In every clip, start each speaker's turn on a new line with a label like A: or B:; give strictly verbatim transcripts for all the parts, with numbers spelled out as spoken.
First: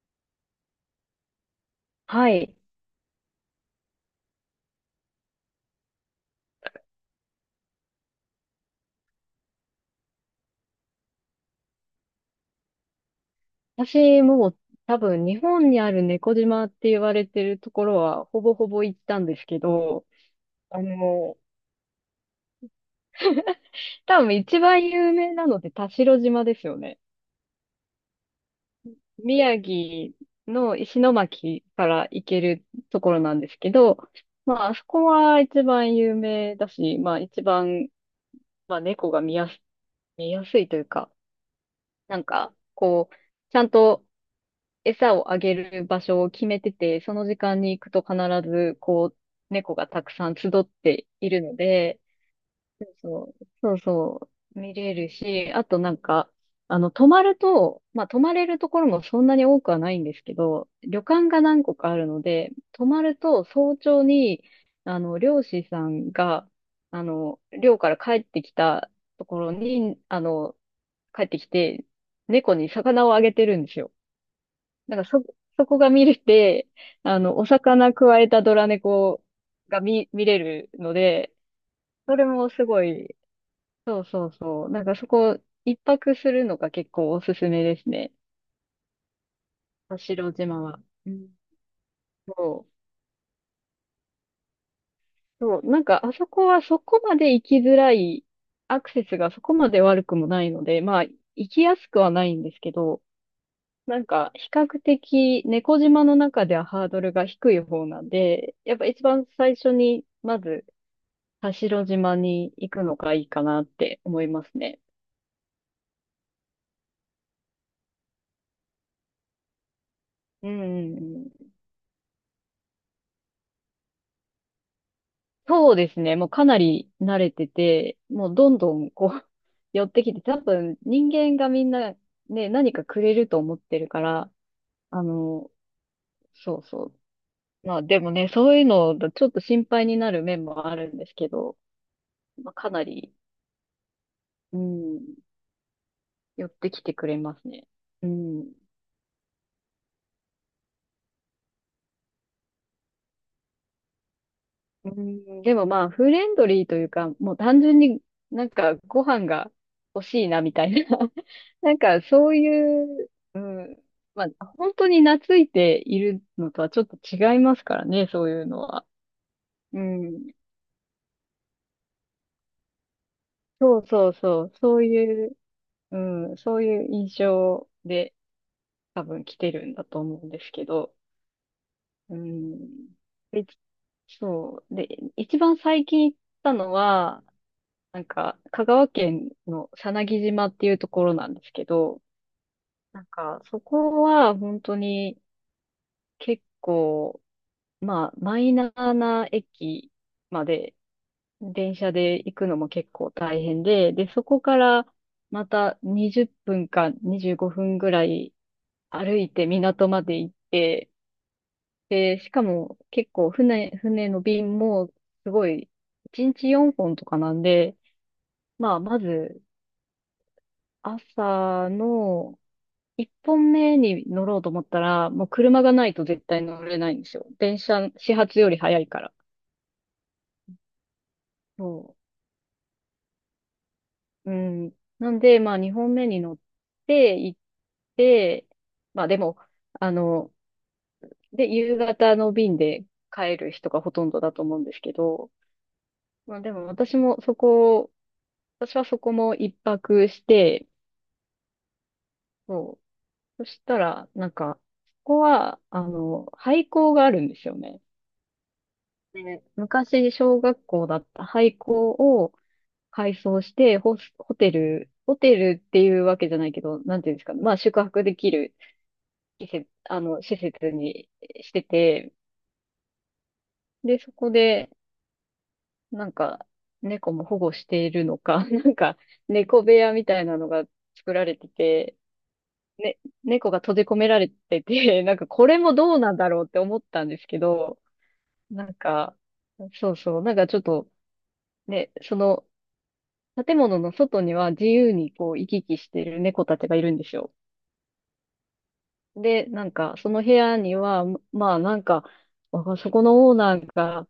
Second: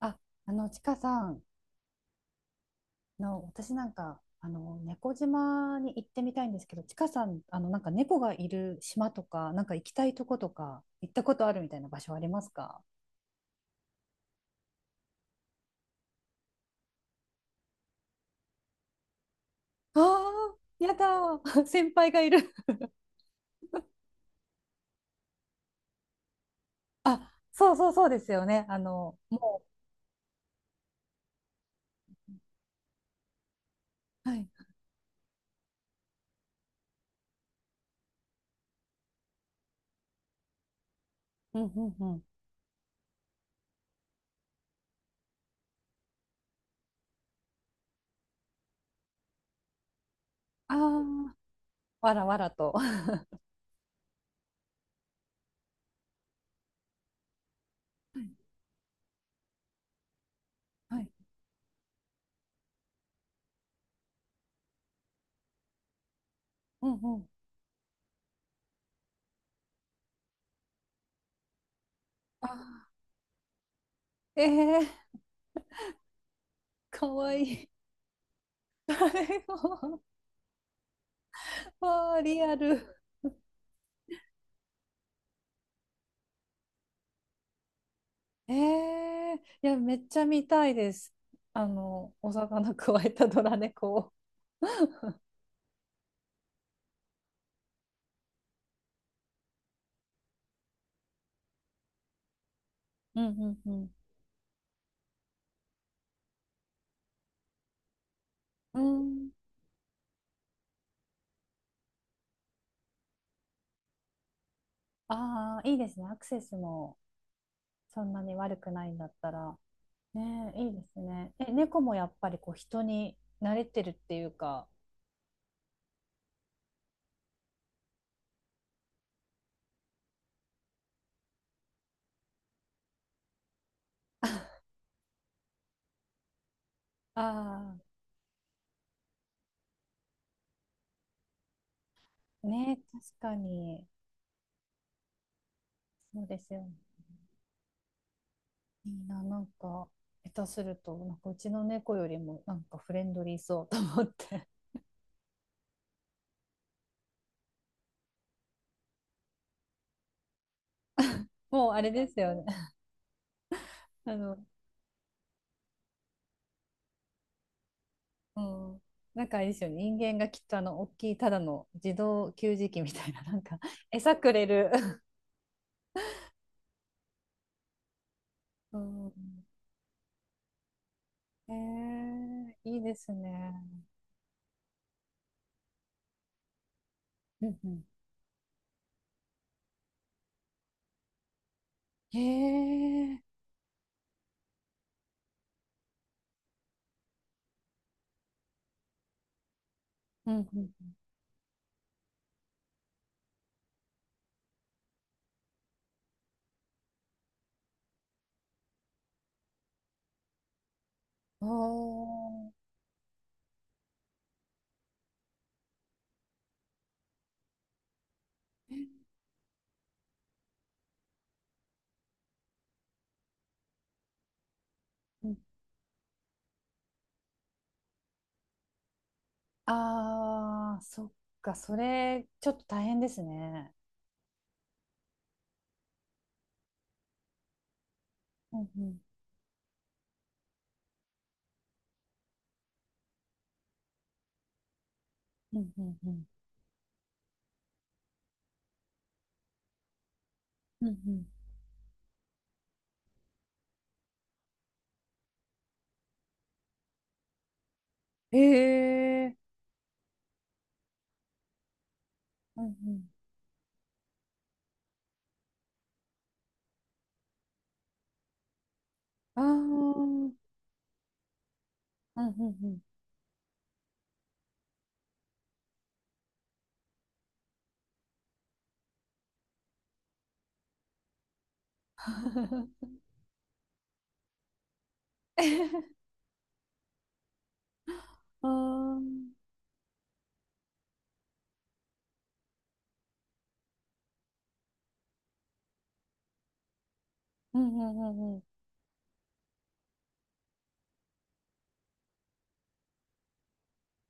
A: あ、あの、ちかさん
B: はい。
A: の、私なんか、あの、猫島に行ってみたいんですけど、ちかさん、あの、なんか猫がいる島とか、なんか行きたいとことか、行ったことあるみたいな場所ありますか？
B: 私も多分日本にある猫島って言われてるところはほぼほぼ行ったんですけ
A: あ
B: ど、
A: あ
B: あ
A: ー、やだ
B: の、
A: ー、先輩がいる。
B: 多分一番有名なのって田代島ですよね。
A: あ、そうそうそうですよね。あの、も
B: 宮城の石巻から行けるところなんですけど、
A: う、はい。
B: まああそこは一番有名だし、まあ一番、まあ猫が見やす、見やすいというか、
A: うんうんう
B: な
A: ん。
B: んかこう、ちゃんと餌をあげる場所を決めてて、その時間に行くと必ず、こう、猫がたくさん集っ
A: あ
B: てい
A: あ、
B: るので、
A: わらわらと。は
B: そう、そうそう、見れるし、あとなんか、あの、泊まると、まあ、泊まれるところもそんなに多くはないんですけど、旅
A: い。
B: 館が何個かあるので、泊まると早朝に、あの、漁師さんが、
A: うん
B: あ
A: うん。
B: の、漁から帰ってきたところに、あの、帰ってきて、
A: あ
B: 猫に
A: あ、
B: 魚をあげてるんですよ。
A: ええ
B: なん
A: ー、
B: かそ、そこが見れて、
A: か
B: あ
A: わ
B: の、
A: い
B: お
A: い。
B: 魚くわえたドラ 猫
A: 誰
B: が
A: も、
B: 見、見れるので、
A: わ
B: そ
A: あ、
B: れ
A: リ
B: も
A: ア
B: す
A: ル。
B: ごい、そうそうそう。なんかそこ、一泊するのが結構おすすめですね。
A: ええ、いや、め
B: 田
A: っちゃ
B: 代
A: 見
B: 島
A: たい
B: は。
A: で
B: う
A: す。
B: ん。
A: あの、お
B: そう。
A: 魚くわえたドラ猫を。
B: そう。なんかあそこはそこまで行きづらい、アクセスがそこまで悪くもないので、まあ、行きやすくはないんですけど、
A: うんうん
B: なんか、比較的、猫島の中ではハードルが低い方なんで、やっ
A: う
B: ぱ
A: ん。
B: 一
A: う
B: 番
A: ん。
B: 最初に、まず、田代島に行くのがいいかなって思いますね。
A: ああ、いいですね。アクセスもそんなに悪くないんだったら。
B: う
A: ねえ、
B: んう
A: いいで
B: ん
A: す
B: う
A: ね。え、
B: ん。
A: 猫もやっぱりこう人に慣れてるっていうか。
B: そうですね。もうかなり慣れてて、もうどんどんこう 寄ってきて、多分人間がみんなね、何かくれると思ってるから、あの、そうそう。
A: あ
B: まあでもね、そういうのだとちょっと心配になる面もあるんですけど、
A: あ、
B: まあ、か
A: ねえ、
B: なり、
A: 確かに。
B: うん、
A: そうで
B: 寄っ
A: すよね。
B: てきてくれますね。うん。
A: いいな、なんか、下手すると、なんかうちの猫よりもなんかフレンドリーそうと思って。
B: うん、でもまあ、フレンドリーというか、もう単純になんかご飯が欲しいなみたいな。
A: もう
B: なん
A: あれ
B: か
A: です
B: そ
A: よ
B: う
A: ね。
B: いう、うん、
A: あ
B: ま
A: の、
B: あ、本当に懐いているのとはちょっと違いますからね、そう
A: う
B: いうの
A: ん、
B: は。
A: なんかあれですよね、
B: う
A: 人間が
B: ん。
A: きっとあの大きいただの自動給餌器みたいな、なんか
B: そう そう
A: 餌く
B: そ
A: れ
B: う、
A: る。
B: そういう、うん、そういう印象で
A: う
B: 多分来
A: ん、
B: てるんだと思うんですけど。
A: へ
B: う
A: え、いい
B: ん。
A: です
B: で
A: ね。
B: そう。で、一番最近行ったのは、
A: うんうん、
B: なんか、香川県のさなぎ島っていうところなんですけど、
A: へ
B: なん
A: え、
B: か、そこは本当に結構、まあ、マイナーな駅
A: う
B: まで、
A: ん
B: 電車で行くのも結構大変で、で、そこからまたにじゅっぷんかにじゅうごふんぐらい歩いて港まで行って、
A: うん、
B: で、しか
A: おー、
B: も結構船、船の便もすごい、いちにちよんほんとかなんで、まあ、まず朝の、一本目に乗ろうと思ったら、も
A: う
B: う
A: ん、
B: 車がないと絶対乗れないんですよ。電車、始発より早いから。
A: あー、そっか、そ
B: そ
A: れちょっと大変ですね。
B: う。うん。なんで、まあ二本目に乗って行って、
A: うんうん
B: まあでも、あの、で、夕方の便で帰る人がほとんどだと思うんですけど、
A: うんうんうん
B: まあでも私もそこ、私はそこも一泊して、
A: うんう
B: そう。そしたら、なんか、ここは、あの、廃校があるんですよね。
A: ん。へえ、
B: ね、昔、小学校だった廃校を
A: うんう
B: 改装して、ホス、ホテル、ホテルっていうわけじゃないけど、なんていうんですかね。まあ、宿泊できる
A: ん、あ
B: 施設、あ
A: ー、う
B: の、
A: ん
B: 施設にしてて、
A: うんうん
B: で、そこで、なんか、猫も保護しているのか、なんか、猫部屋みたいなのが作られてて、ね、猫が閉じ込められてて、なんか、これもどうなんだろうって思ったんですけど、
A: あ
B: なん
A: ー、
B: か、そうそう、なんかちょっと、ね、その、建物の外には自由にこう行き来してる猫たちがいるんですよ。
A: うんうんうんうん
B: で、なんかその部屋には、まあなんか、わかそこのオーナーが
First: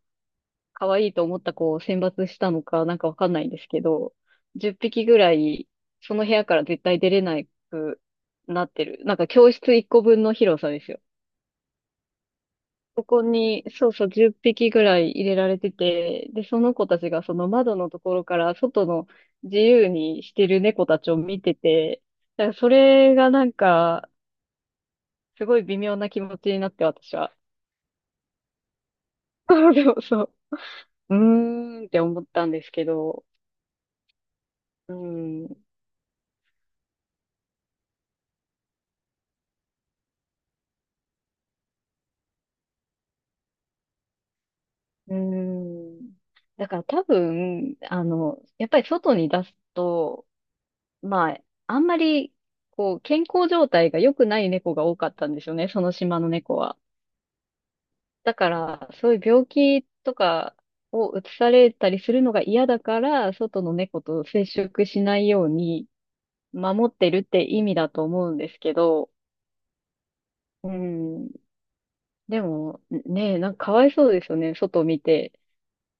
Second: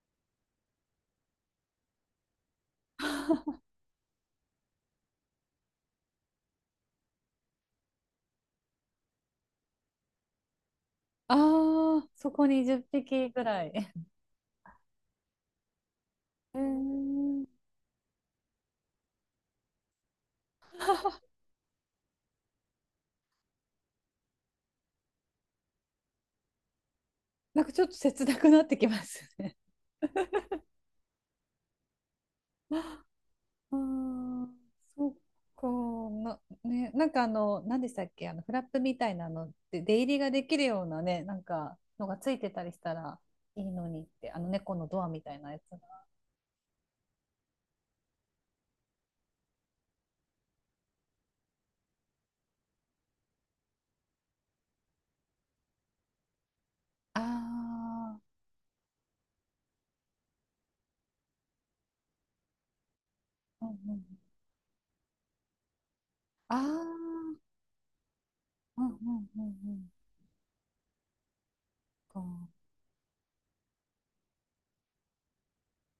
B: 可愛いと思った子を選抜したのかなんかわかんないんで すけど、じゅっぴきぐらいその部屋から絶対出れなくなってる。なんか教室いっこぶんの広さですよ。
A: ああ、そこに10
B: そこ
A: 匹ぐら
B: に、
A: い。
B: そ
A: へ
B: うそう、じゅっぴきぐらい入れられてて、で、
A: ー
B: その子たちがその窓のところから外の自由にしてる猫たちを見 てて、だからそれがなんか、すごい微妙な気持ちになって私は。
A: なんかちょっと切なくなってきます ね。
B: そうそうそう。うーんって思ったんですけ ど、
A: あー、
B: う
A: そっ
B: ん、う
A: かな、ね、なんかあの、何でしたっけ、あのフラップみたいなのって出入りができるようなね、なんかのがついてたりしたらいいのにって、あの猫のドア
B: ー
A: みたいなやつが。
B: ん。だから多分、あの、やっぱり外に出すと、まあ、あんまり、こう、健康状態が良くない猫が多かったんですよね、その島の猫は。
A: あ
B: だから、そういう病気とかをうつされたりするのが嫌だから、外
A: あ、うん
B: の
A: う
B: 猫
A: ん、
B: と接触しないように
A: ああ、
B: 守ってるって意味だと思うんですけ
A: うんう
B: ど、
A: んうんうん。
B: うん。
A: そ
B: で
A: っ
B: も、ねえ、なんかかわいそうですよね。外を見て。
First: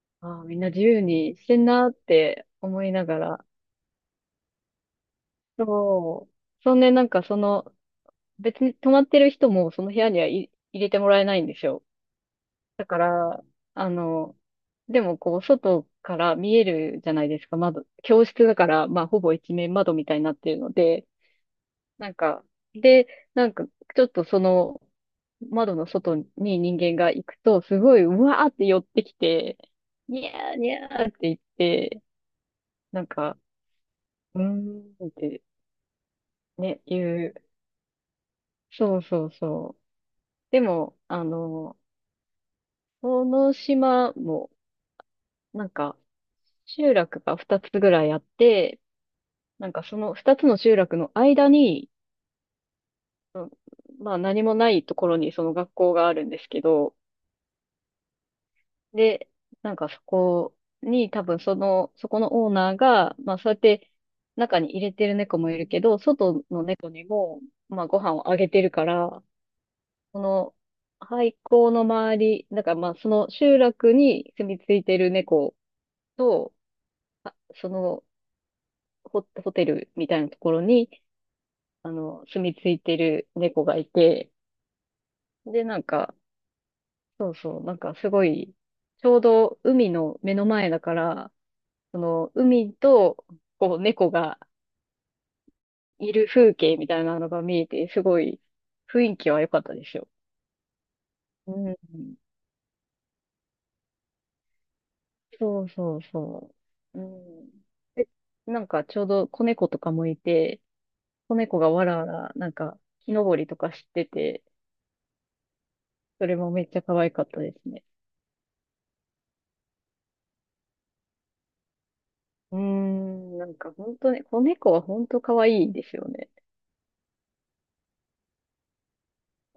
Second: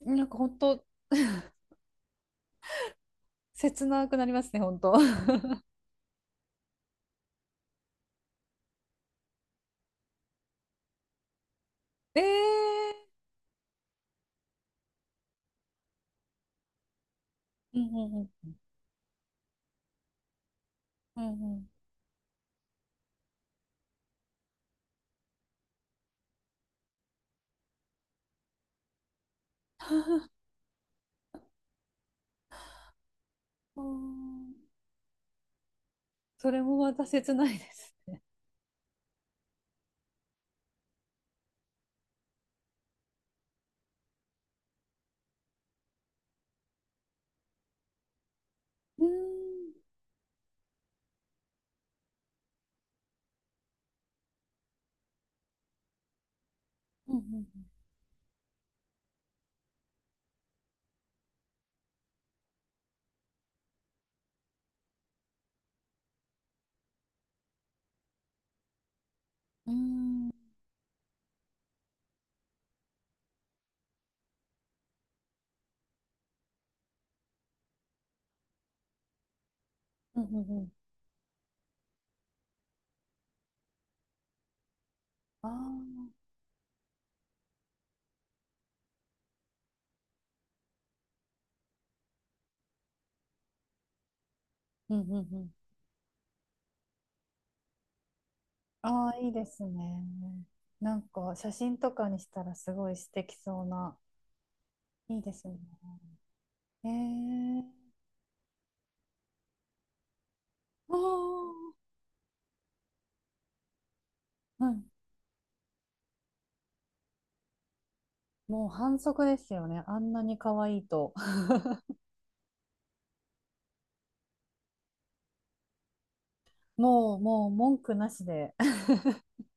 A: かなんか
B: ああ、
A: 本
B: みんな自
A: 当
B: 由にしてんなって思いながら。
A: 切なくなりますね、本当。
B: そう。そんで、なんかその、別に泊まってる人もその部屋にはい入れてもらえないんですよ。
A: え
B: だか
A: え、
B: ら、あの、でもこう、外から見えるじゃないですか、
A: う
B: 窓。教
A: ん
B: 室
A: うん
B: だから、まあ、ほぼ一面窓みたいになってるので、
A: うんうんうん
B: なんか、で、なんか、ちょっとその、窓の外に人間が行くと、すごい、うわーって寄ってきて、に ゃーにゃーって言って、なんか、
A: うー
B: うー
A: ん
B: んって
A: それも
B: ね、
A: また
B: 言
A: 切
B: う。
A: ないです。
B: そうそうそう。でも、あの、この島も、なんか、集落がふたつぐらいあって、
A: うー
B: なん
A: ん、
B: かその二つの集落の間に、うんまあ何もないところにその学校があるんですけど、
A: うんうん
B: で、なんかそこに多分その、そこのオーナーが、まあそうやって中に入れてる猫もいるけど、外の猫にも、まあご飯をあげてるから、
A: う
B: そ
A: ん
B: の廃校の周り、だからまあその集落に住み着いてる猫と、あその、ホホテルみた
A: う
B: い
A: んう
B: なとこ
A: んう
B: ろ
A: ん、
B: に、あの、住み着いてる猫がいて、
A: ああ
B: で、なん
A: ー、
B: か、そうそう、なんかすごい、ちょうど海の目の前だから、その海と、こう、猫が
A: うんうんうん、
B: いる風景みたいなのが見えて、すごい雰
A: ああ
B: 囲
A: ーい
B: 気
A: い
B: は
A: で
B: 良かっ
A: す
B: たです
A: ね。
B: よ。
A: なんか写
B: う
A: 真
B: ん。
A: とかにしたらすごい素敵そうな。いいですね。
B: そうそうそ
A: え
B: う。うん。
A: ー、
B: で、なんかちょうど子猫とかもいて、
A: あ
B: 子猫が
A: あ、
B: わらわら、なんか木登りとかしてて、
A: うん。
B: それもめっちゃ可愛かったですね。
A: もう反則ですよね。あんなに可愛いと。
B: うーん、なんか本当ね、子猫は本当可愛いですよね。
A: もう、もう文句なしで、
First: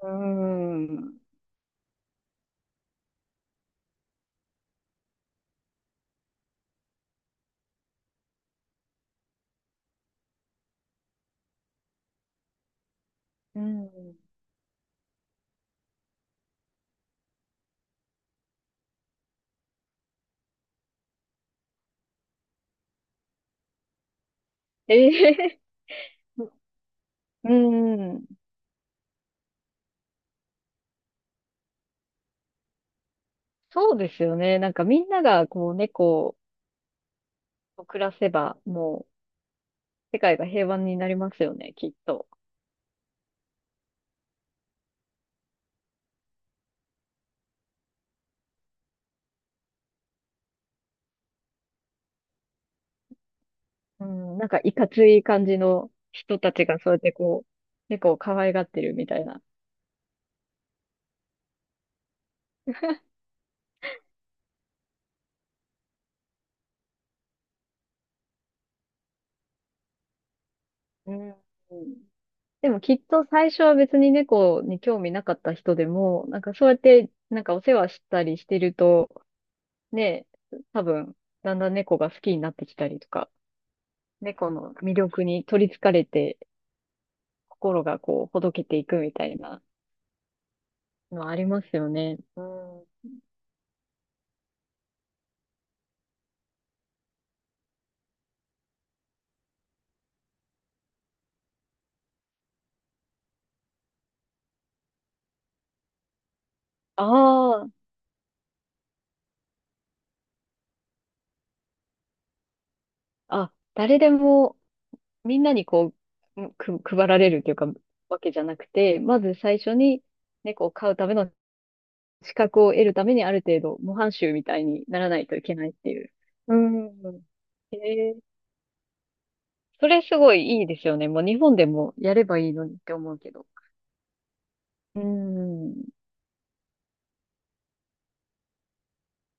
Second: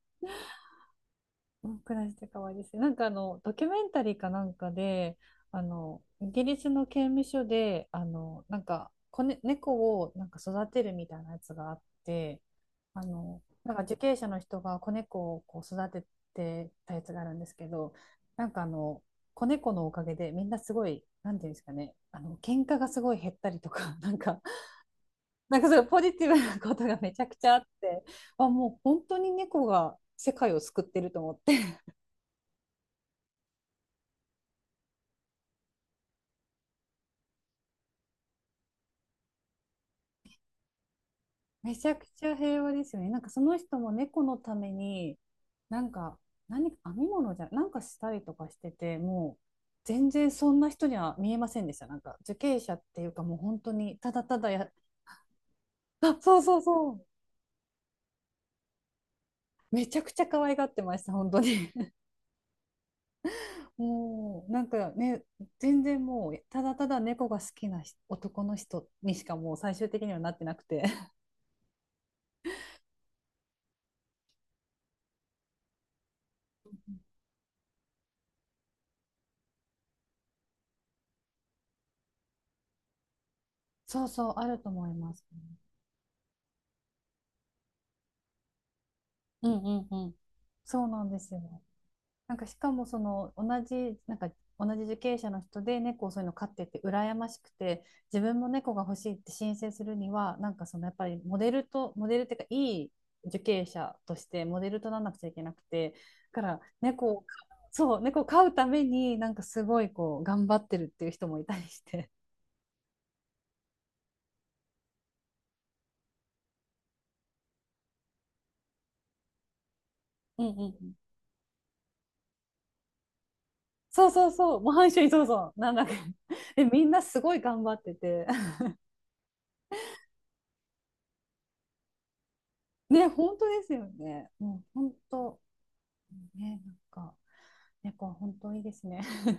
B: うーん。
A: うん、暮らして可愛いですね。なんかあの、ドキュメンタリーかなんかで、あの、イギリスの刑務所で、あの、なんか、子ね、猫をなんか育てるみたいなやつがあって、あの、
B: う
A: なんか受刑
B: ん。
A: 者の人が子猫をこう育ててたやつがあるんですけど、なんかあの、子猫のおかげでみんなすごい、なんていうんですかね、あの、喧嘩がすごい減ったりとか、なんか、
B: え
A: な
B: え
A: んかそういうポジティブなことがめちゃくち
B: う
A: ゃあって、
B: ん。うん
A: あ、もう本当に猫が世界を救ってると思って。
B: そうですよね。なんかみんながこう猫を暮らせば、もう世界が平和になりますよね、
A: めち
B: きっ
A: ゃくち
B: と。
A: ゃ平和ですよね。なんかその人も猫のために、なんか何か編み物じゃ、なんかしたりとかしてて、もう全然そんな人には見えませんでした。なんか受刑者っていうかもう本当に
B: う
A: ただ
B: ん。
A: た
B: なん
A: だ
B: か
A: や、
B: いかつい感じの
A: あ、そ
B: 人
A: う
B: た
A: そう
B: ちが
A: そ
B: そうやっ
A: う。
B: てこう、猫を可愛がってるみたいな。
A: めちゃくちゃ可愛がってました、本当に。もうなんかね、全然もうただただ猫が好きな人、男の人にしかもう最終的にはなってなくて。
B: うん。でもきっと最初は別に猫に興味なかった人でも、なんかそうやって なんかお世話したりしてると、ね、多分だんだん猫が好きになってきたりとか
A: そうそう、あ
B: 猫
A: ると
B: の
A: 思い
B: 魅
A: ま
B: 力
A: す。
B: に取りつかれて、心がこう、ほどけていくみたい
A: う
B: な
A: んうんうん。そうなんで
B: の
A: す
B: あり
A: よ。
B: ますよね。
A: なん
B: う
A: かしか
B: ん。
A: もその同じ、なんか同じ受刑者の人で猫をそういうの飼ってて羨ましくて、自分も猫が欲しいって申請するにはなんかそのやっぱりモデルとモデルっていうかいい受刑者としてモデルとならなくちゃいけなくて、だから猫を、
B: ああ、
A: そう猫を飼うためになんかすごいこう頑張ってるっていう人もいたりして。
B: あ、誰でも、みんなにこう、く、配られるというか、わけじゃなくて、まず最初に
A: うんうん
B: 猫
A: う
B: を飼
A: ん。
B: うための資格を得るために、ある程度、模
A: そう
B: 範
A: そう
B: 囚み
A: そ
B: た
A: う、
B: い
A: 模
B: に
A: 範主
B: な
A: 義、
B: らな
A: そう
B: いとい
A: そ
B: け
A: う、
B: な
A: な
B: いっ
A: んだっ
B: て
A: け。
B: いう。う
A: で、みんなす
B: ん。
A: ごい頑張
B: え
A: って
B: え
A: て。
B: それすごいいいですよね。もう日本でもやればいいのにっ て
A: ね、
B: 思うけ
A: 本当
B: ど。
A: ですよね。もう本
B: う
A: 当、
B: ん。
A: ね、なんか、猫は本当いいですね。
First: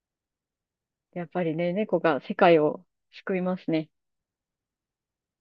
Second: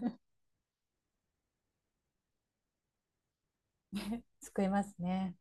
B: やっぱりね、猫が世界を救いますね。
A: 救いますね。